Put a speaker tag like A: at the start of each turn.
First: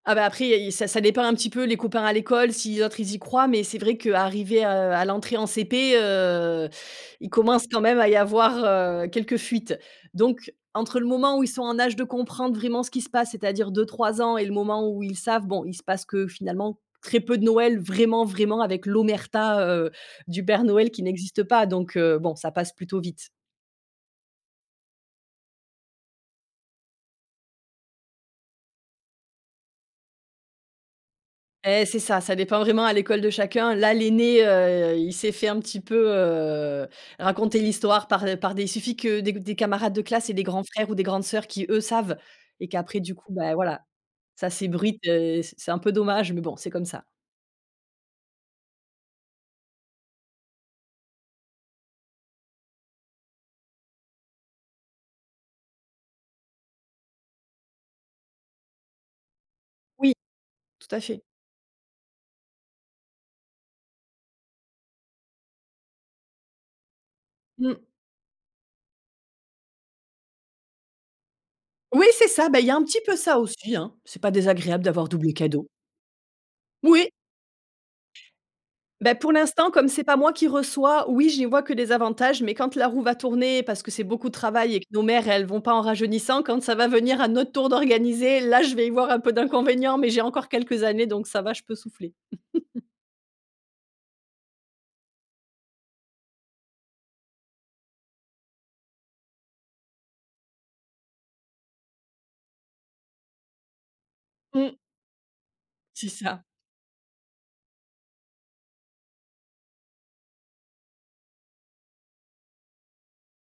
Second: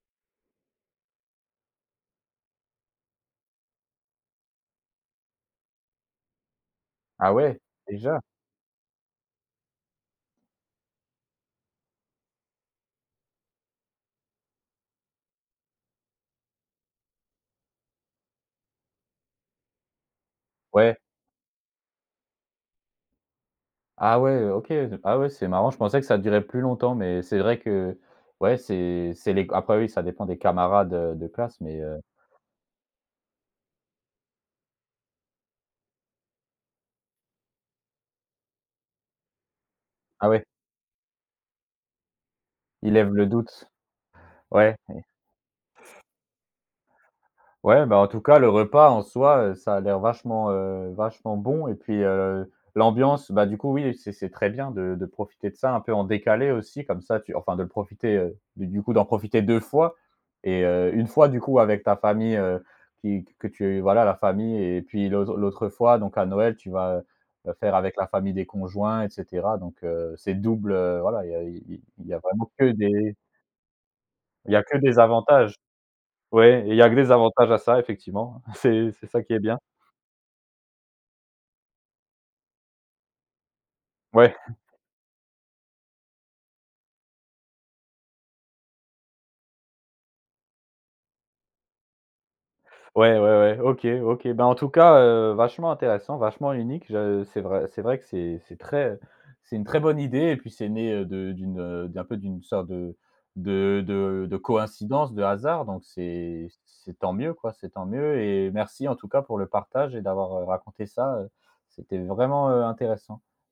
A: Ah bah après, il y a ça ça dépend un petit peu les copains à l'école, si les autres ils y croient. Mais c'est vrai qu'arriver, heu, à l'entrée en CP, heu, ils
B: Ah ouais?
A: commencent quand même à y
B: Déjà?
A: avoir, heu, quelques fuites. Donc, entre le moment où ils sont en âge de comprendre vraiment ce qui se passe, c'est-à-dire 2-3 ans et le moment où ils savent, bon, il se passe que finalement très peu de Noël, vraiment, vraiment, avec l'omerta, heu, du Père Noël
B: Ouais.
A: qui n'existe pas. Donc heu, bon, ça passe plutôt vite.
B: Ah ouais, OK, heu, ah ouais, c'est marrant, je pensais que ça durait plus longtemps. Mais c'est vrai que, ouais, c'est c'est les c après oui, ça dépend des camarades, heu, de classe mais,
A: Et c'est
B: heu
A: ça, ça dépend vraiment à l'école de chacun. Là, l'aîné, heu, il s'est fait un petit peu, heu, raconter l'histoire par par des il suffit que des c des camarades de
B: Ah
A: classe et des
B: ouais?
A: grands frères ou des grandes sœurs qui, eux, savent et
B: Ils
A: qu'après
B: lèvent
A: du
B: le
A: coup, bah,
B: doute,
A: voilà. Ça
B: ouais.
A: s'ébruite, heu, c c'est un peu dommage mais bon, c'est comme ça.
B: Ouais, bah en tout cas, le repas en soi, heu, ça a l'air vachement, heu, vachement bon et puis, heu, l'ambiance, bah, du coup, oui c'est c'est très bien de de profiter de ça un peu en décalé aussi, comme ça tu enfin de le profiter, heu, du du coup, d'en profiter 2 fois
A: Oui.
B: et heu,
A: Tout à
B: 1
A: fait.
B: fois, du coup, avec ta famille, heu, qui q que tu voilà, la famille et puis, l'autre l'autre fois, donc à Noël, tu vas, heu, heu, faire
A: Mmh.
B: avec la famille des conjoints et cetera. Donc heu, c'est double, heu, voilà, il y a i i
A: Oui,
B: il y a
A: c'est ça,
B: vraiment
A: bah, il y
B: que
A: a un petit
B: des
A: peu ça aussi, hein. C'est pas
B: il y a que
A: désagréable
B: des
A: d'avoir double
B: avantages.
A: cadeau.
B: Ouais, il y a que
A: Moui!
B: des avantages à ça effectivement. C'est c'est
A: Bah,
B: ça
A: pour
B: qui est bien.
A: l'instant, comme c'est pas moi qui reçois, oui, j'y vois que des avantages, mais quand la roue va tourner, parce que c'est beaucoup de
B: Ouais.
A: travail et que nos mères, elles vont pas en rajeunissant. Quand ça va venir à notre tour d'organiser, là, je vais y voir un peu d'inconvénients, mais j'ai encore quelques années, donc ça va, je peux souffler.
B: Ouais, ouais, ouais, OK, OK, bah, en tout cas, heu, vachement intéressant, vachement unique. Je c'est vrai c'est vrai que c'est c'est très c'est une très bonne idée et puis c'est né, heu, de d'une, heu, d'un peu d'une sorte de de de de
A: Mmh.
B: coïncidence, de hasard, donc
A: C'est ça.
B: c'est c'est tant mieux quoi, c'est tant mieux et merci, en tout cas, pour le partage et d'avoir, heu, raconté ça, heu, c'était vraiment, heu, intéressant.